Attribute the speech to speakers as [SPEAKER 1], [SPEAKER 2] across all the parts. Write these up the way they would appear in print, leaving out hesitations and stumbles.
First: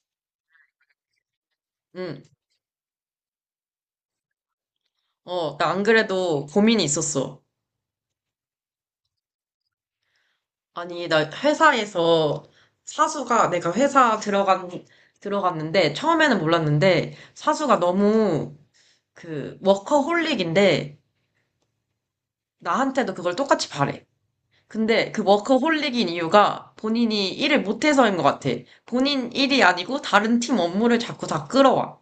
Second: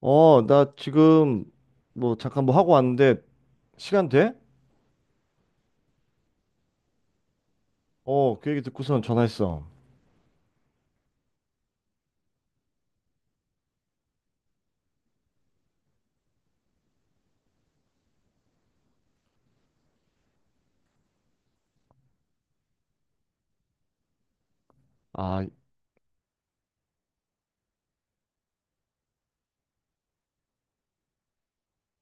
[SPEAKER 1] 어, 나 지금 뭐
[SPEAKER 2] 응,
[SPEAKER 1] 잠깐 뭐 하고 왔는데 시간 돼?
[SPEAKER 2] 어, 나 안 그래도 고민이 있었어.
[SPEAKER 1] 어, 그 얘기 듣고선 전화했어.
[SPEAKER 2] 아니, 나 회사에서 사수가 내가 회사 들어간, 들어갔는데, 처음에는 몰랐는데, 사수가 너무 워커홀릭인데, 나한테도 그걸 똑같이 바래. 근데 그
[SPEAKER 1] 아,
[SPEAKER 2] 워커홀릭인 이유가 본인이 일을 못해서인 것 같아. 본인 일이 아니고 다른 팀 업무를 자꾸 다 끌어와.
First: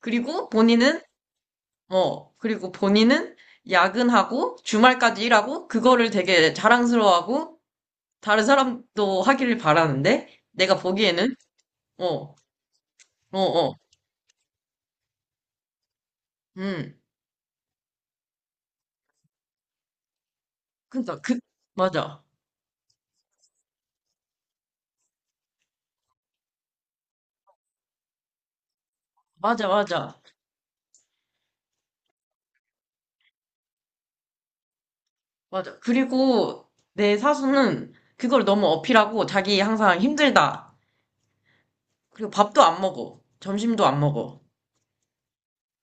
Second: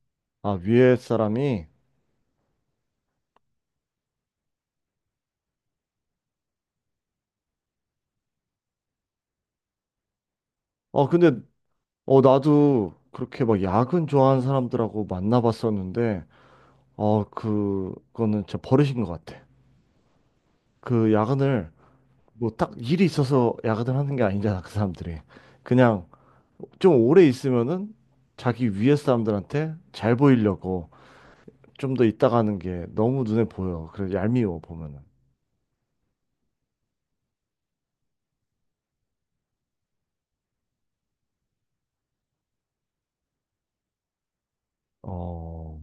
[SPEAKER 2] 그리고
[SPEAKER 1] 아 위에
[SPEAKER 2] 본인은,
[SPEAKER 1] 사람이.
[SPEAKER 2] 그리고 본인은 야근하고 주말까지 일하고 그거를 되게 자랑스러워하고 다른 사람도 하기를 바라는데, 내가
[SPEAKER 1] 어, 근데
[SPEAKER 2] 보기에는,
[SPEAKER 1] 어
[SPEAKER 2] 어,
[SPEAKER 1] 나도
[SPEAKER 2] 어,
[SPEAKER 1] 그렇게 막
[SPEAKER 2] 어,
[SPEAKER 1] 야근 좋아하는 사람들하고 만나봤었는데
[SPEAKER 2] 음.
[SPEAKER 1] 어, 그거는 진짜 버릇인 것 같아. 그
[SPEAKER 2] 그니까, 그,
[SPEAKER 1] 야근을
[SPEAKER 2] 맞아.
[SPEAKER 1] 뭐 딱 일이 있어서 야근을 하는 게 아니잖아, 그 사람들이. 그냥 좀 오래 있으면은 자기 위에
[SPEAKER 2] 맞아,
[SPEAKER 1] 사람들한테 잘
[SPEAKER 2] 맞아.
[SPEAKER 1] 보이려고 좀 더 있다 가는 게 너무 눈에 보여. 그래 얄미워 보면은.
[SPEAKER 2] 맞아. 그리고 내 사수는 그걸 너무 어필하고 자기 항상 힘들다. 그리고 밥도 안 먹어. 점심도 안 먹어.
[SPEAKER 1] 어,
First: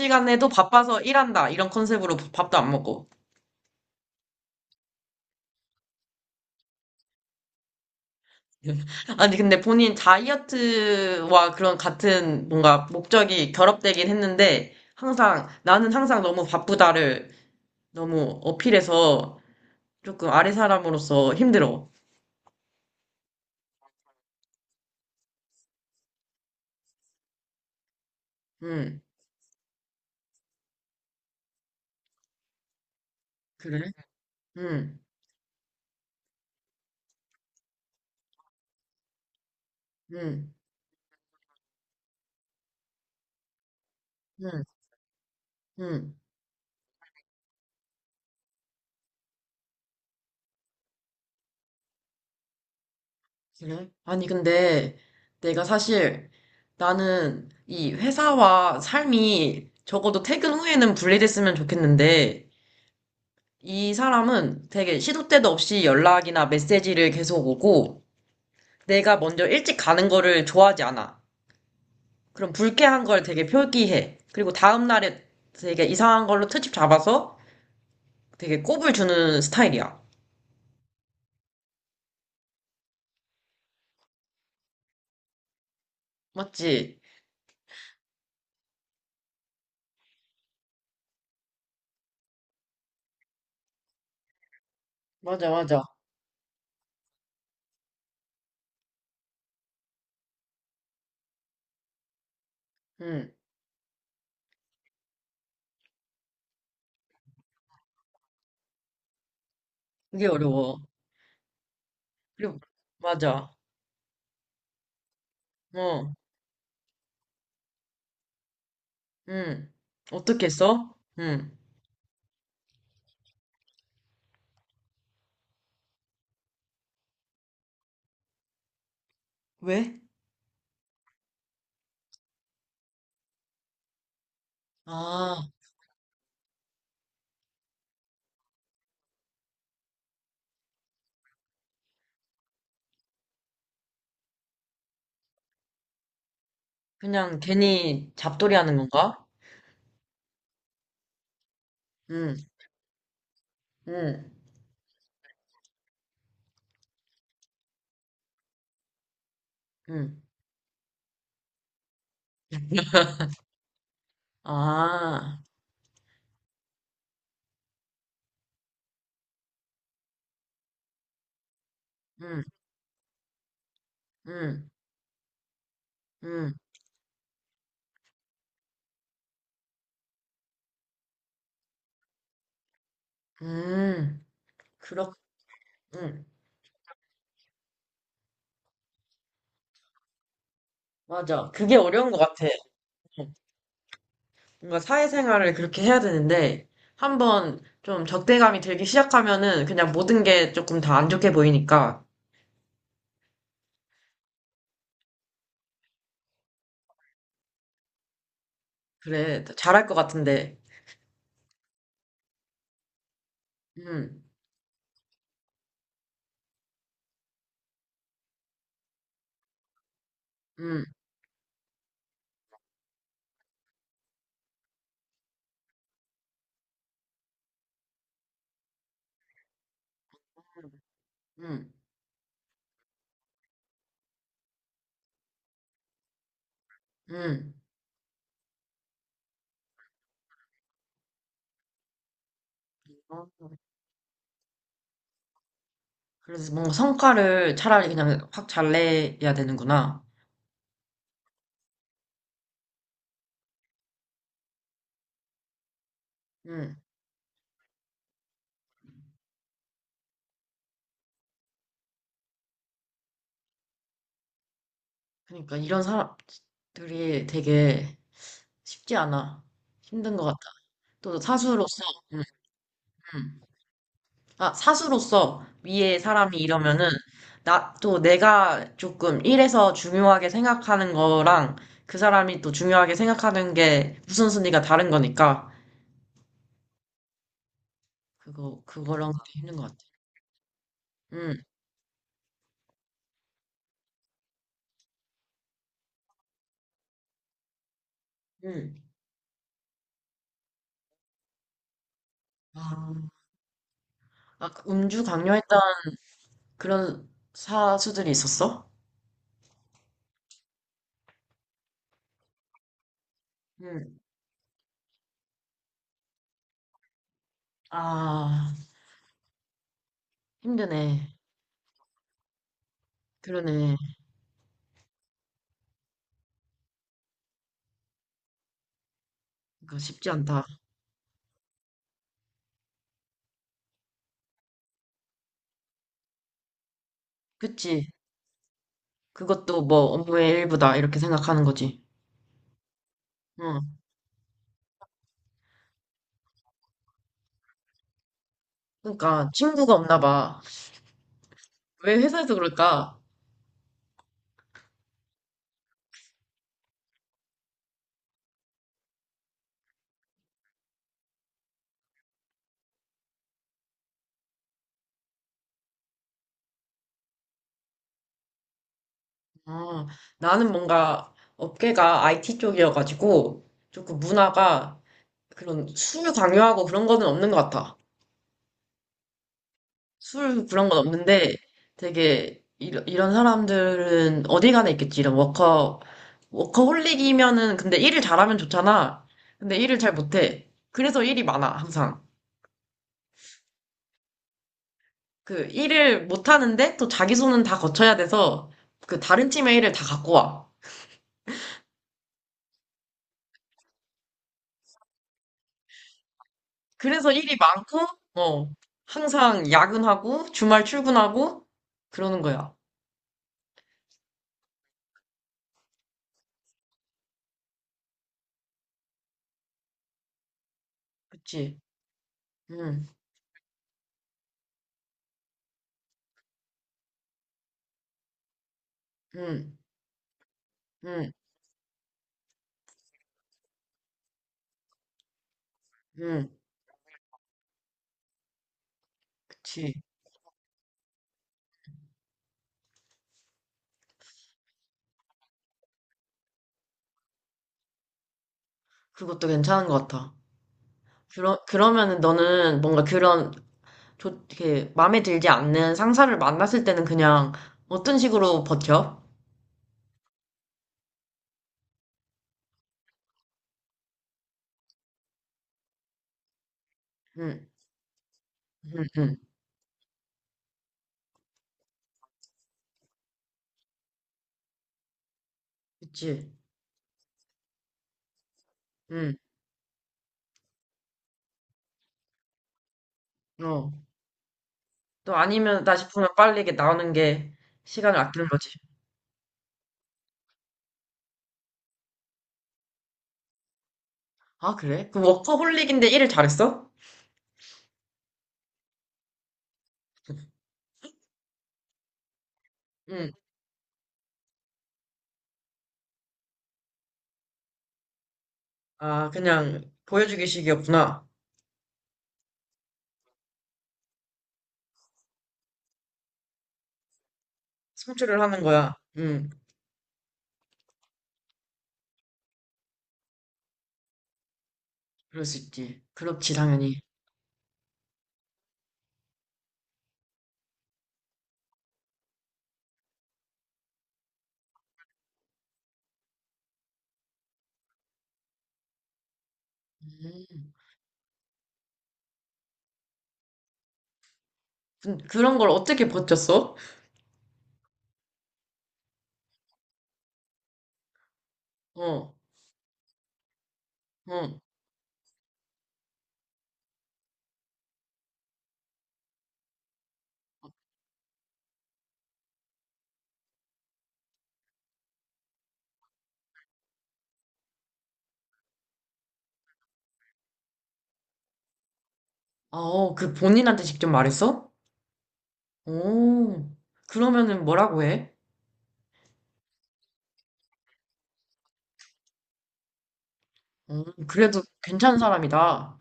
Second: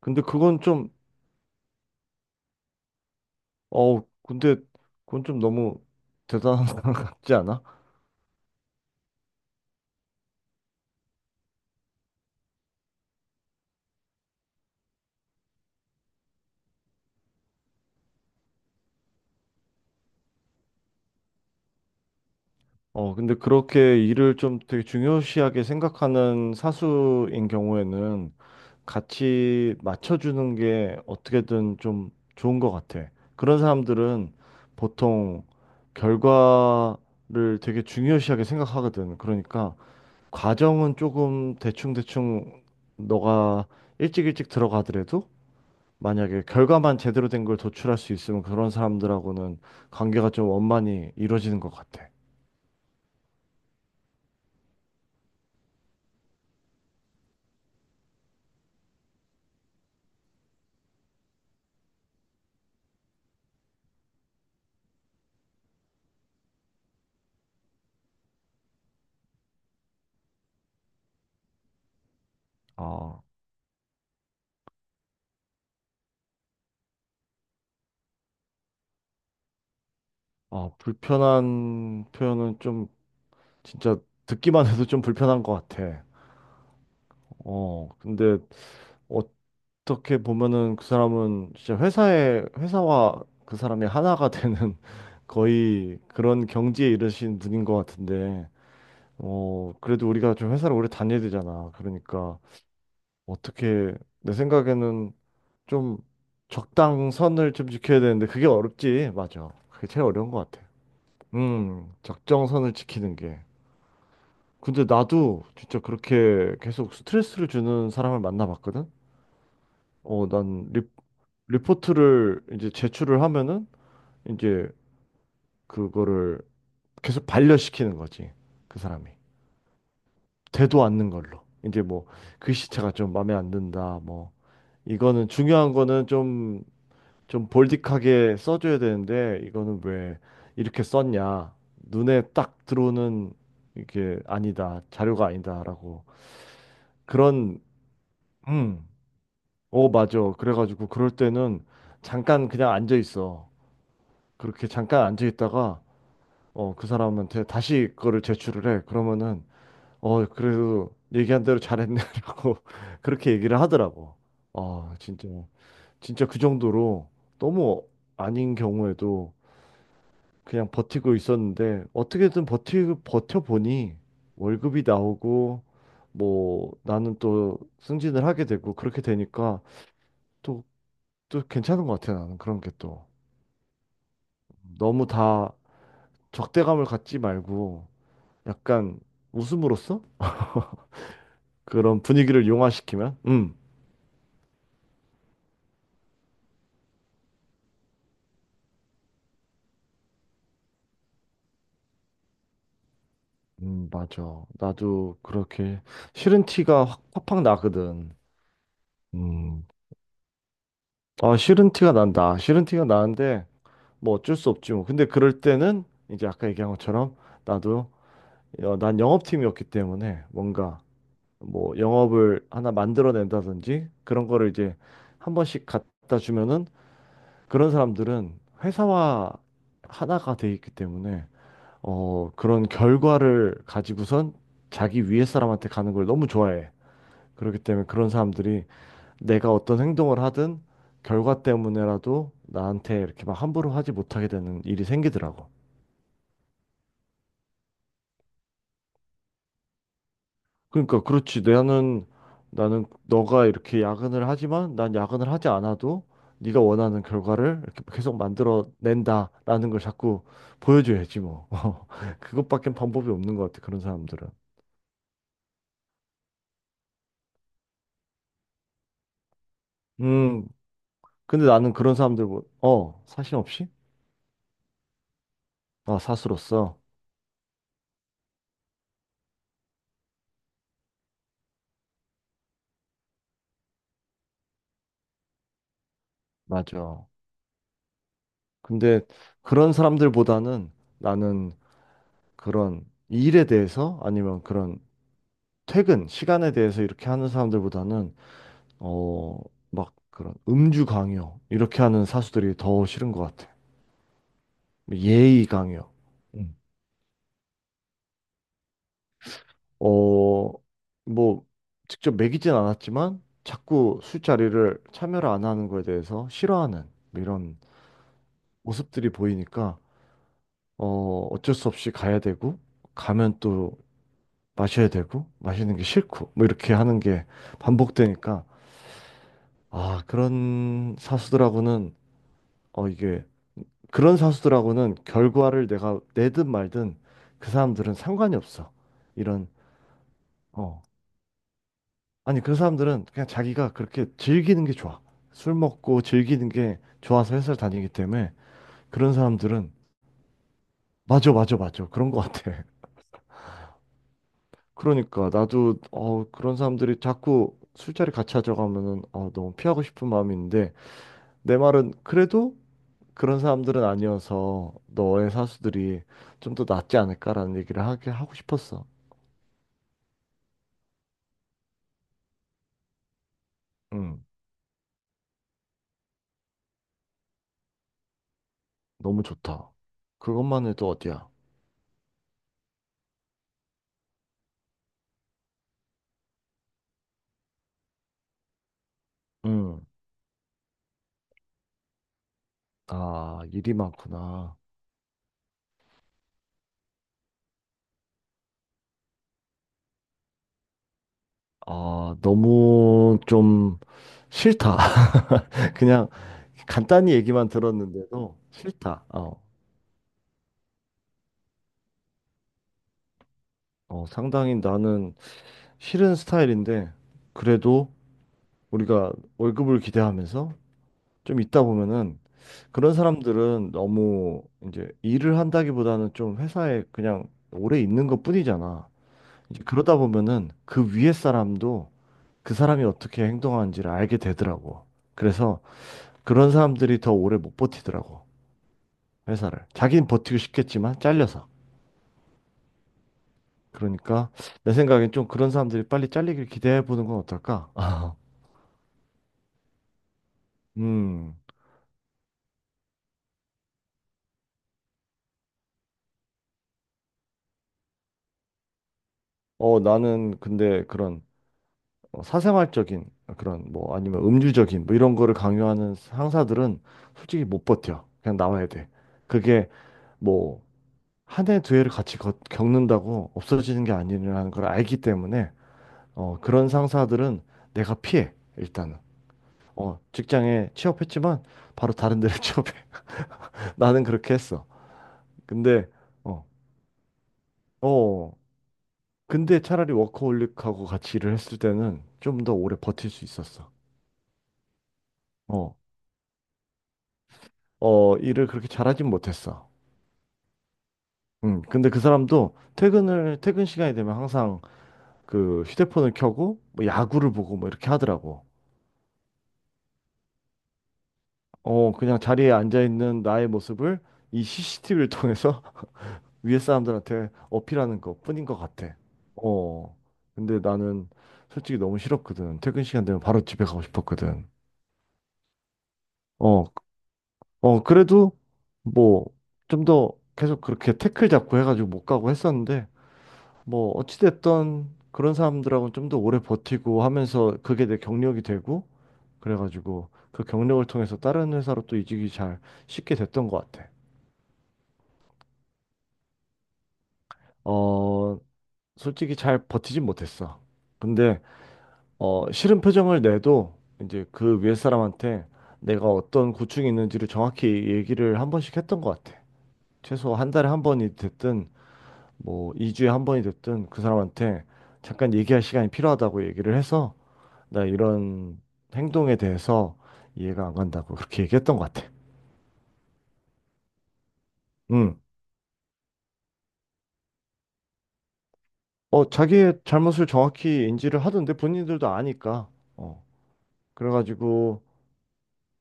[SPEAKER 1] 근데 그건 좀,
[SPEAKER 2] 바빠서 일한다. 이런 컨셉으로 밥도 안 먹고.
[SPEAKER 1] 어, 근데 그건 좀 너무 대단한 것 같지 않아?
[SPEAKER 2] 아니, 근데 본인 다이어트와 그런 같은 뭔가 목적이 결합되긴 했는데, 나는 항상 너무 바쁘다를 너무 어필해서 조금 아래 사람으로서 힘들어.
[SPEAKER 1] 어, 근데 그렇게 일을 좀 되게 중요시하게 생각하는 사수인 경우에는
[SPEAKER 2] 응,
[SPEAKER 1] 같이 맞춰주는 게 어떻게든 좀 좋은 것 같아. 그런
[SPEAKER 2] 그래?
[SPEAKER 1] 사람들은
[SPEAKER 2] 응,
[SPEAKER 1] 보통 결과를 되게 중요시하게 생각하거든. 그러니까
[SPEAKER 2] 응,
[SPEAKER 1] 과정은 조금 대충대충 너가 일찍 일찍
[SPEAKER 2] 응,
[SPEAKER 1] 들어가더라도
[SPEAKER 2] 응,
[SPEAKER 1] 만약에 결과만 제대로 된 걸 도출할 수 있으면 그런 사람들하고는 관계가 좀 원만히 이루어지는 것 같아.
[SPEAKER 2] 그래? 아니, 근데 내가 사실 나는 이 회사와 삶이 적어도 퇴근 후에는 분리됐으면 좋겠는데 이 사람은 되게 시도 때도 없이 연락이나 메시지를 계속 오고 내가 먼저 일찍 가는 거를 좋아하지 않아. 그럼 불쾌한 걸
[SPEAKER 1] 아,
[SPEAKER 2] 되게 표기해. 그리고 다음 날에 되게 이상한 걸로 트집 잡아서 되게 꼽을 주는 스타일이야.
[SPEAKER 1] 아, 불편한 표현은 좀 진짜 듣기만 해도 좀 불편한 것 같아.
[SPEAKER 2] 맞지?
[SPEAKER 1] 어, 근데 어떻게 보면은 그 사람은 진짜 회사에, 회사와 그 사람이 하나가 되는
[SPEAKER 2] 맞아, 맞아.
[SPEAKER 1] 거의 그런 경지에 이르신 분인 것 같은데, 어, 그래도 우리가 좀 회사를 오래 다녀야 되잖아. 그러니까
[SPEAKER 2] 응.
[SPEAKER 1] 어떻게 내 생각에는 좀 적당선을 좀 지켜야 되는데 그게 어렵지. 맞아. 그게 제일
[SPEAKER 2] 그게
[SPEAKER 1] 어려운 것 같아.
[SPEAKER 2] 어려워. 그리고,
[SPEAKER 1] 적정선을 지키는 게.
[SPEAKER 2] 맞아.
[SPEAKER 1] 근데 나도 진짜
[SPEAKER 2] 어,
[SPEAKER 1] 그렇게 계속 스트레스를 주는 사람을 만나봤거든.
[SPEAKER 2] 응.
[SPEAKER 1] 어,
[SPEAKER 2] 어떻게 했어? 응.
[SPEAKER 1] 리포트를 이제 제출을 하면은 이제 그거를 계속 반려시키는 거지. 그 사람이.
[SPEAKER 2] 왜?
[SPEAKER 1] 되도 않는 걸로. 이제 뭐 글씨체가 좀 마음에 안 든다. 뭐 이거는
[SPEAKER 2] 아,
[SPEAKER 1] 중요한 거는 좀 볼디하게 써줘야 되는데 이거는 왜 이렇게 썼냐? 눈에 딱 들어오는 이게 아니다. 자료가 아니다라고.
[SPEAKER 2] 그냥
[SPEAKER 1] 그런
[SPEAKER 2] 괜히 잡돌이 하는
[SPEAKER 1] 음.
[SPEAKER 2] 건가?
[SPEAKER 1] 어, 맞아. 그래가지고 그럴 때는
[SPEAKER 2] 응,
[SPEAKER 1] 잠깐 그냥 앉아 있어.
[SPEAKER 2] 응,
[SPEAKER 1] 그렇게 잠깐 앉아 있다가 어, 그 사람한테 다시 그거를 제출을 해. 그러면은
[SPEAKER 2] 응.
[SPEAKER 1] 어, 그래도 얘기한 대로 잘했네라고 그렇게 얘기를 하더라고. 아, 진짜
[SPEAKER 2] 아,
[SPEAKER 1] 진짜 그 정도로 너무 아닌 경우에도 그냥 버티고 있었는데
[SPEAKER 2] 응,
[SPEAKER 1] 어떻게든 버티 버텨보니
[SPEAKER 2] 응,
[SPEAKER 1] 월급이 나오고
[SPEAKER 2] 응,
[SPEAKER 1] 뭐 나는 또 승진을 하게 되고 그렇게 되니까 또 또 괜찮은 것 같아. 나는 그런 게 또
[SPEAKER 2] 응.
[SPEAKER 1] 너무
[SPEAKER 2] 그렇,
[SPEAKER 1] 다
[SPEAKER 2] 응.
[SPEAKER 1] 적대감을 갖지 말고 약간 웃음으로써
[SPEAKER 2] 맞아. 그게
[SPEAKER 1] 그런
[SPEAKER 2] 어려운 것 같아.
[SPEAKER 1] 분위기를 용화시키면
[SPEAKER 2] 뭔가 사회생활을 그렇게 해야 되는데, 한번 좀 적대감이 들기 시작하면은 그냥 모든 게 조금 다 안 좋게 보이니까
[SPEAKER 1] 맞아. 나도 그렇게 싫은 티가 확 팍팍 나거든.
[SPEAKER 2] 그래. 잘할
[SPEAKER 1] 음
[SPEAKER 2] 것 같은데.
[SPEAKER 1] 아 싫은 티가 난다. 싫은 티가 나는데 뭐
[SPEAKER 2] 음.
[SPEAKER 1] 어쩔 수 없지 뭐. 근데 그럴 때는 이제 아까 얘기한 것처럼 나도 어, 난 영업팀이었기 때문에 뭔가
[SPEAKER 2] 음.
[SPEAKER 1] 뭐 영업을 하나 만들어낸다든지 그런 거를 이제 한 번씩 갖다 주면은 그런 사람들은 회사와 하나가 돼 있기 때문에
[SPEAKER 2] 음.
[SPEAKER 1] 어, 그런 결과를 가지고선 자기 위에 사람한테 가는 걸 너무 좋아해.
[SPEAKER 2] 음.
[SPEAKER 1] 그렇기 때문에 그런 사람들이 내가 어떤 행동을 하든 결과 때문에라도 나한테 이렇게
[SPEAKER 2] 어.
[SPEAKER 1] 막 함부로 하지 못하게 되는 일이 생기더라고.
[SPEAKER 2] 그래서 뭔가 성과를 차라리 그냥 확 잘 내야 되는구나.
[SPEAKER 1] 그러니까 그렇지. 나는 너가 이렇게 야근을 하지만 난 야근을 하지 않아도 네가
[SPEAKER 2] 음.
[SPEAKER 1] 원하는 결과를 이렇게 계속 만들어 낸다라는 걸 자꾸 보여줘야지 뭐. 그것밖엔 방법이 없는 것 같아. 그런 사람들은.
[SPEAKER 2] 그러니까 이런 사람들이 되게 쉽지 않아. 힘든 것 같아.
[SPEAKER 1] 음.
[SPEAKER 2] 또
[SPEAKER 1] 근데 나는
[SPEAKER 2] 사수로서,
[SPEAKER 1] 그런
[SPEAKER 2] 음,
[SPEAKER 1] 사람들 사심
[SPEAKER 2] 음.
[SPEAKER 1] 없이?
[SPEAKER 2] 아, 사수로서 위에
[SPEAKER 1] 어,
[SPEAKER 2] 사람이
[SPEAKER 1] 사수로서.
[SPEAKER 2] 이러면은, 또 내가 조금 일에서 중요하게 생각하는 거랑 그 사람이 또 중요하게 생각하는 게 우선순위가 다른 거니까,
[SPEAKER 1] 맞아. 근데
[SPEAKER 2] 그거랑 되게 힘든 것
[SPEAKER 1] 그런
[SPEAKER 2] 같아.
[SPEAKER 1] 사람들보다는
[SPEAKER 2] 응,
[SPEAKER 1] 나는 그런 일에 대해서 아니면 그런 퇴근 시간에 대해서 이렇게 하는 사람들보다는
[SPEAKER 2] 응,
[SPEAKER 1] 어, 막 그런 음주 강요 이렇게 하는 사수들이 더
[SPEAKER 2] 아,
[SPEAKER 1] 싫은 것 같아.
[SPEAKER 2] 아, 그
[SPEAKER 1] 뭐
[SPEAKER 2] 음주
[SPEAKER 1] 예의
[SPEAKER 2] 강요했던
[SPEAKER 1] 강요. 음.
[SPEAKER 2] 그런 사수들이 있었어?
[SPEAKER 1] 어, 뭐 직접 먹이진 않았지만
[SPEAKER 2] 응,
[SPEAKER 1] 자꾸 술자리를 참여를 안 하는 거에 대해서 싫어하는 뭐 이런
[SPEAKER 2] 아,
[SPEAKER 1] 모습들이 보이니까
[SPEAKER 2] 힘드네.
[SPEAKER 1] 어, 어쩔 수 없이 가야 되고 가면 또
[SPEAKER 2] 그러네.
[SPEAKER 1] 마셔야 되고 마시는 게 싫고 뭐 이렇게 하는 게 반복되니까
[SPEAKER 2] 그거
[SPEAKER 1] 아,
[SPEAKER 2] 쉽지 않다.
[SPEAKER 1] 그런 사수들하고는 어 이게 그런 사수들하고는 결과를 내가 내든 말든 그
[SPEAKER 2] 그치?
[SPEAKER 1] 사람들은 상관이 없어. 이런,
[SPEAKER 2] 그것도 뭐 업무의 일부다.
[SPEAKER 1] 어.
[SPEAKER 2] 이렇게 생각하는 거지.
[SPEAKER 1] 아니, 그 사람들은 그냥 자기가
[SPEAKER 2] 응.
[SPEAKER 1] 그렇게 즐기는 게 좋아. 술 먹고 즐기는 게 좋아서 회사를 다니기 때문에 그런
[SPEAKER 2] 그러니까
[SPEAKER 1] 사람들은.
[SPEAKER 2] 친구가 없나 봐.
[SPEAKER 1] 맞아, 맞아, 맞아.
[SPEAKER 2] 왜
[SPEAKER 1] 그런 것
[SPEAKER 2] 회사에서
[SPEAKER 1] 같아.
[SPEAKER 2] 그럴까?
[SPEAKER 1] 그러니까 나도 어, 그런 사람들이 자꾸 술자리 같이 하자고 하면은 어, 너무 피하고 싶은 마음이 있는데 내 말은 그래도 그런 사람들은 아니어서 너의 사수들이 좀 더 낫지 않을까라는 얘기를 하게 하고 싶었어.
[SPEAKER 2] 아, 나는 뭔가 업계가 IT 쪽이어가지고 조금
[SPEAKER 1] 음.
[SPEAKER 2] 문화가 그런 술 강요하고 그런 거는 없는 것 같아.
[SPEAKER 1] 너무 좋다.
[SPEAKER 2] 술
[SPEAKER 1] 그것만
[SPEAKER 2] 그런 건
[SPEAKER 1] 해도 어디야?
[SPEAKER 2] 없는데 되게 이런 사람들은 어디 가나 있겠지. 워커홀릭이면은 근데 일을 잘하면 좋잖아. 근데 일을
[SPEAKER 1] 응.
[SPEAKER 2] 잘 못해. 그래서 일이 많아, 항상.
[SPEAKER 1] 아, 일이 많구나.
[SPEAKER 2] 그 일을 못하는데 또 자기 손은 다 거쳐야 돼서 그 다른 팀의 일을 다 갖고 와.
[SPEAKER 1] 아, 너무 좀 싫다. 그냥
[SPEAKER 2] 그래서
[SPEAKER 1] 간단히
[SPEAKER 2] 일이
[SPEAKER 1] 얘기만
[SPEAKER 2] 많고,
[SPEAKER 1] 들었는데도
[SPEAKER 2] 어,
[SPEAKER 1] 싫다. 어,
[SPEAKER 2] 항상 야근하고 주말 출근하고 그러는 거야.
[SPEAKER 1] 어, 상당히 나는 싫은 스타일인데, 그래도 우리가 월급을 기대하면서 좀
[SPEAKER 2] 그치?
[SPEAKER 1] 있다 보면은
[SPEAKER 2] 응,
[SPEAKER 1] 그런 사람들은 너무 이제 일을 한다기보다는 좀 회사에 그냥 오래 있는 것뿐이잖아.
[SPEAKER 2] 응,
[SPEAKER 1] 이제 그러다 보면은 그 위에
[SPEAKER 2] 응,
[SPEAKER 1] 사람도 그 사람이 어떻게 행동하는지를 알게 되더라고. 그래서
[SPEAKER 2] 응,
[SPEAKER 1] 그런 사람들이 더 오래 못 버티더라고. 회사를.
[SPEAKER 2] 그치.
[SPEAKER 1] 자기는 버티고 싶겠지만 잘려서. 그러니까 내 생각엔 좀 그런 사람들이 빨리 잘리길 기대해 보는 건 어떨까?
[SPEAKER 2] 그것도 괜찮은 것 같아.
[SPEAKER 1] 음.
[SPEAKER 2] 그러면은 너는 뭔가 그런 이렇게 마음에 들지 않는 상사를 만났을 때는 그냥 어떤 식으로 버텨?
[SPEAKER 1] 어, 나는 근데 그런 어, 사생활적인 그런 뭐 아니면 음주적인 뭐 이런 거를 강요하는 상사들은 솔직히
[SPEAKER 2] 응,
[SPEAKER 1] 못 버텨. 그냥 나와야
[SPEAKER 2] 응,
[SPEAKER 1] 돼.
[SPEAKER 2] 응.
[SPEAKER 1] 그게 뭐 한 해 두 해를 같이 겪는다고 없어지는 게 아니라는 걸 알기 때문에
[SPEAKER 2] 그치.
[SPEAKER 1] 어, 그런 상사들은 내가 피해, 일단은.
[SPEAKER 2] 응,
[SPEAKER 1] 어, 직장에 취업했지만 바로 다른 데를 취업해.
[SPEAKER 2] 어.
[SPEAKER 1] 나는 그렇게 했어.
[SPEAKER 2] 또 아니면 나
[SPEAKER 1] 근데,
[SPEAKER 2] 싶으면 빨리
[SPEAKER 1] 어,
[SPEAKER 2] 이게 나오는 게 시간을 아끼는
[SPEAKER 1] 어,
[SPEAKER 2] 거지.
[SPEAKER 1] 근데 차라리 워커홀릭하고 같이 일을 했을 때는 좀 더 오래 버틸 수 있었어.
[SPEAKER 2] 아, 그래? 그
[SPEAKER 1] 어,
[SPEAKER 2] 워커홀릭인데 일을 잘했어?
[SPEAKER 1] 어, 일을 그렇게 잘하진 못했어. 근데 그 사람도
[SPEAKER 2] 응.
[SPEAKER 1] 퇴근 시간이 되면 항상 그 휴대폰을 켜고 뭐 야구를 보고 뭐 이렇게 하더라고.
[SPEAKER 2] 아, 그냥 보여주기식이었구나.
[SPEAKER 1] 어, 그냥 자리에 앉아있는 나의 모습을 이 CCTV를 통해서 위에 사람들한테 어필하는
[SPEAKER 2] 성취를 하는
[SPEAKER 1] 것뿐인 것
[SPEAKER 2] 거야.
[SPEAKER 1] 같아.
[SPEAKER 2] 응,
[SPEAKER 1] 어. 근데 나는 솔직히 너무 싫었거든. 퇴근 시간 되면 바로 집에 가고 싶었거든.
[SPEAKER 2] 그럴 수 있지. 그렇지,
[SPEAKER 1] 어,
[SPEAKER 2] 당연히.
[SPEAKER 1] 어, 그래도 뭐 좀 더 계속 그렇게 태클 잡고 해가지고 못 가고 했었는데 뭐 어찌됐던 그런 사람들하고는 좀 더 오래 버티고 하면서 그게 내 경력이 되고 그래가지고 그
[SPEAKER 2] 음.
[SPEAKER 1] 경력을 통해서 다른 회사로 또 이직이 잘 쉽게 됐던 것 같아.
[SPEAKER 2] 그런 걸 어떻게 버텼어?
[SPEAKER 1] 어, 솔직히 잘 버티진 못했어. 근데
[SPEAKER 2] 어,
[SPEAKER 1] 어, 싫은 표정을 내도 이제
[SPEAKER 2] 어.
[SPEAKER 1] 그 위에 사람한테 내가 어떤 고충이 있는지를 정확히 얘기를 한 번씩 했던 것 같아. 최소 한 달에 한 번이 됐든 뭐 2주에 한 번이 됐든 그 사람한테 잠깐 얘기할 시간이 필요하다고 얘기를 해서 나 이런 행동에 대해서 이해가 안 간다고 그렇게 얘기했던 것 같아.
[SPEAKER 2] 아, 어, 그 본인한테 직접 말했어?
[SPEAKER 1] 음.
[SPEAKER 2] 오, 그러면은 뭐라고 해?
[SPEAKER 1] 어, 자기의 잘못을 정확히 인지를 하던데 본인들도 아니까. 어.
[SPEAKER 2] 어, 그래도
[SPEAKER 1] 그래가지고
[SPEAKER 2] 괜찮은 사람이다.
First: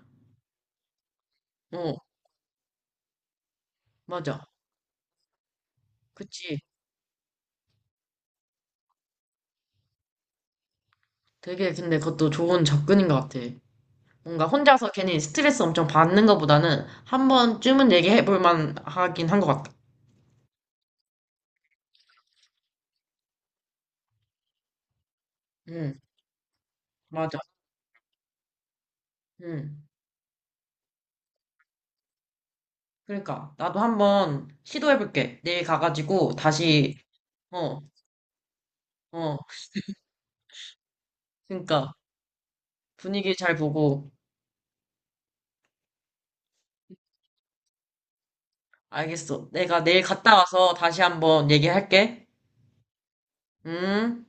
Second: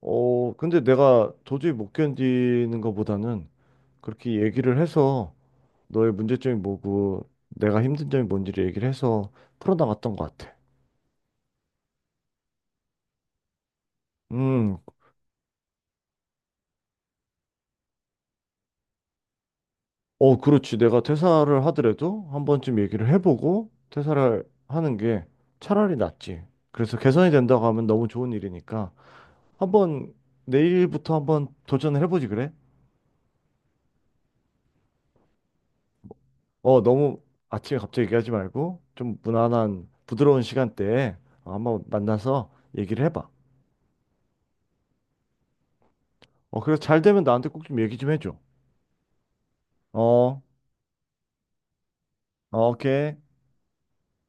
[SPEAKER 1] 어, 근데 내가 도저히 못
[SPEAKER 2] 어,
[SPEAKER 1] 견디는 것보다는 그렇게
[SPEAKER 2] 맞아.
[SPEAKER 1] 얘기를 해서 너의 문제점이
[SPEAKER 2] 그치.
[SPEAKER 1] 뭐고 내가 힘든 점이 뭔지를 얘기를 해서 풀어나갔던 것 같아.
[SPEAKER 2] 되게 근데 그것도 좋은 접근인 것 같아. 뭔가
[SPEAKER 1] 음,
[SPEAKER 2] 혼자서 괜히 스트레스 엄청 받는 것보다는 한 번쯤은 얘기해 볼 만하긴 한 것 같다.
[SPEAKER 1] 어, 그렇지. 내가 퇴사를 하더라도 한 번쯤 얘기를 해보고 퇴사를 하는 게 차라리
[SPEAKER 2] 응,
[SPEAKER 1] 낫지. 그래서 개선이
[SPEAKER 2] 맞아.
[SPEAKER 1] 된다고 하면 너무 좋은 일이니까
[SPEAKER 2] 응.
[SPEAKER 1] 한번 내일부터 한번 도전을 해보지 그래?
[SPEAKER 2] 그러니까 나도 한 번 시도해 볼게. 내일 가가지고
[SPEAKER 1] 어,
[SPEAKER 2] 다시
[SPEAKER 1] 너무
[SPEAKER 2] 어,
[SPEAKER 1] 아침에 갑자기 얘기하지 말고 좀
[SPEAKER 2] 어.
[SPEAKER 1] 무난한 부드러운 시간대에 한번
[SPEAKER 2] 그러니까
[SPEAKER 1] 만나서 얘기를 해봐.
[SPEAKER 2] 분위기 잘 보고
[SPEAKER 1] 어, 그래서 잘 되면 나한테 꼭 좀 얘기 좀 해줘.
[SPEAKER 2] 알겠어. 내가 내일 갔다
[SPEAKER 1] 어.
[SPEAKER 2] 와서 다시 한번 얘기할게.
[SPEAKER 1] 오케이.
[SPEAKER 2] 응?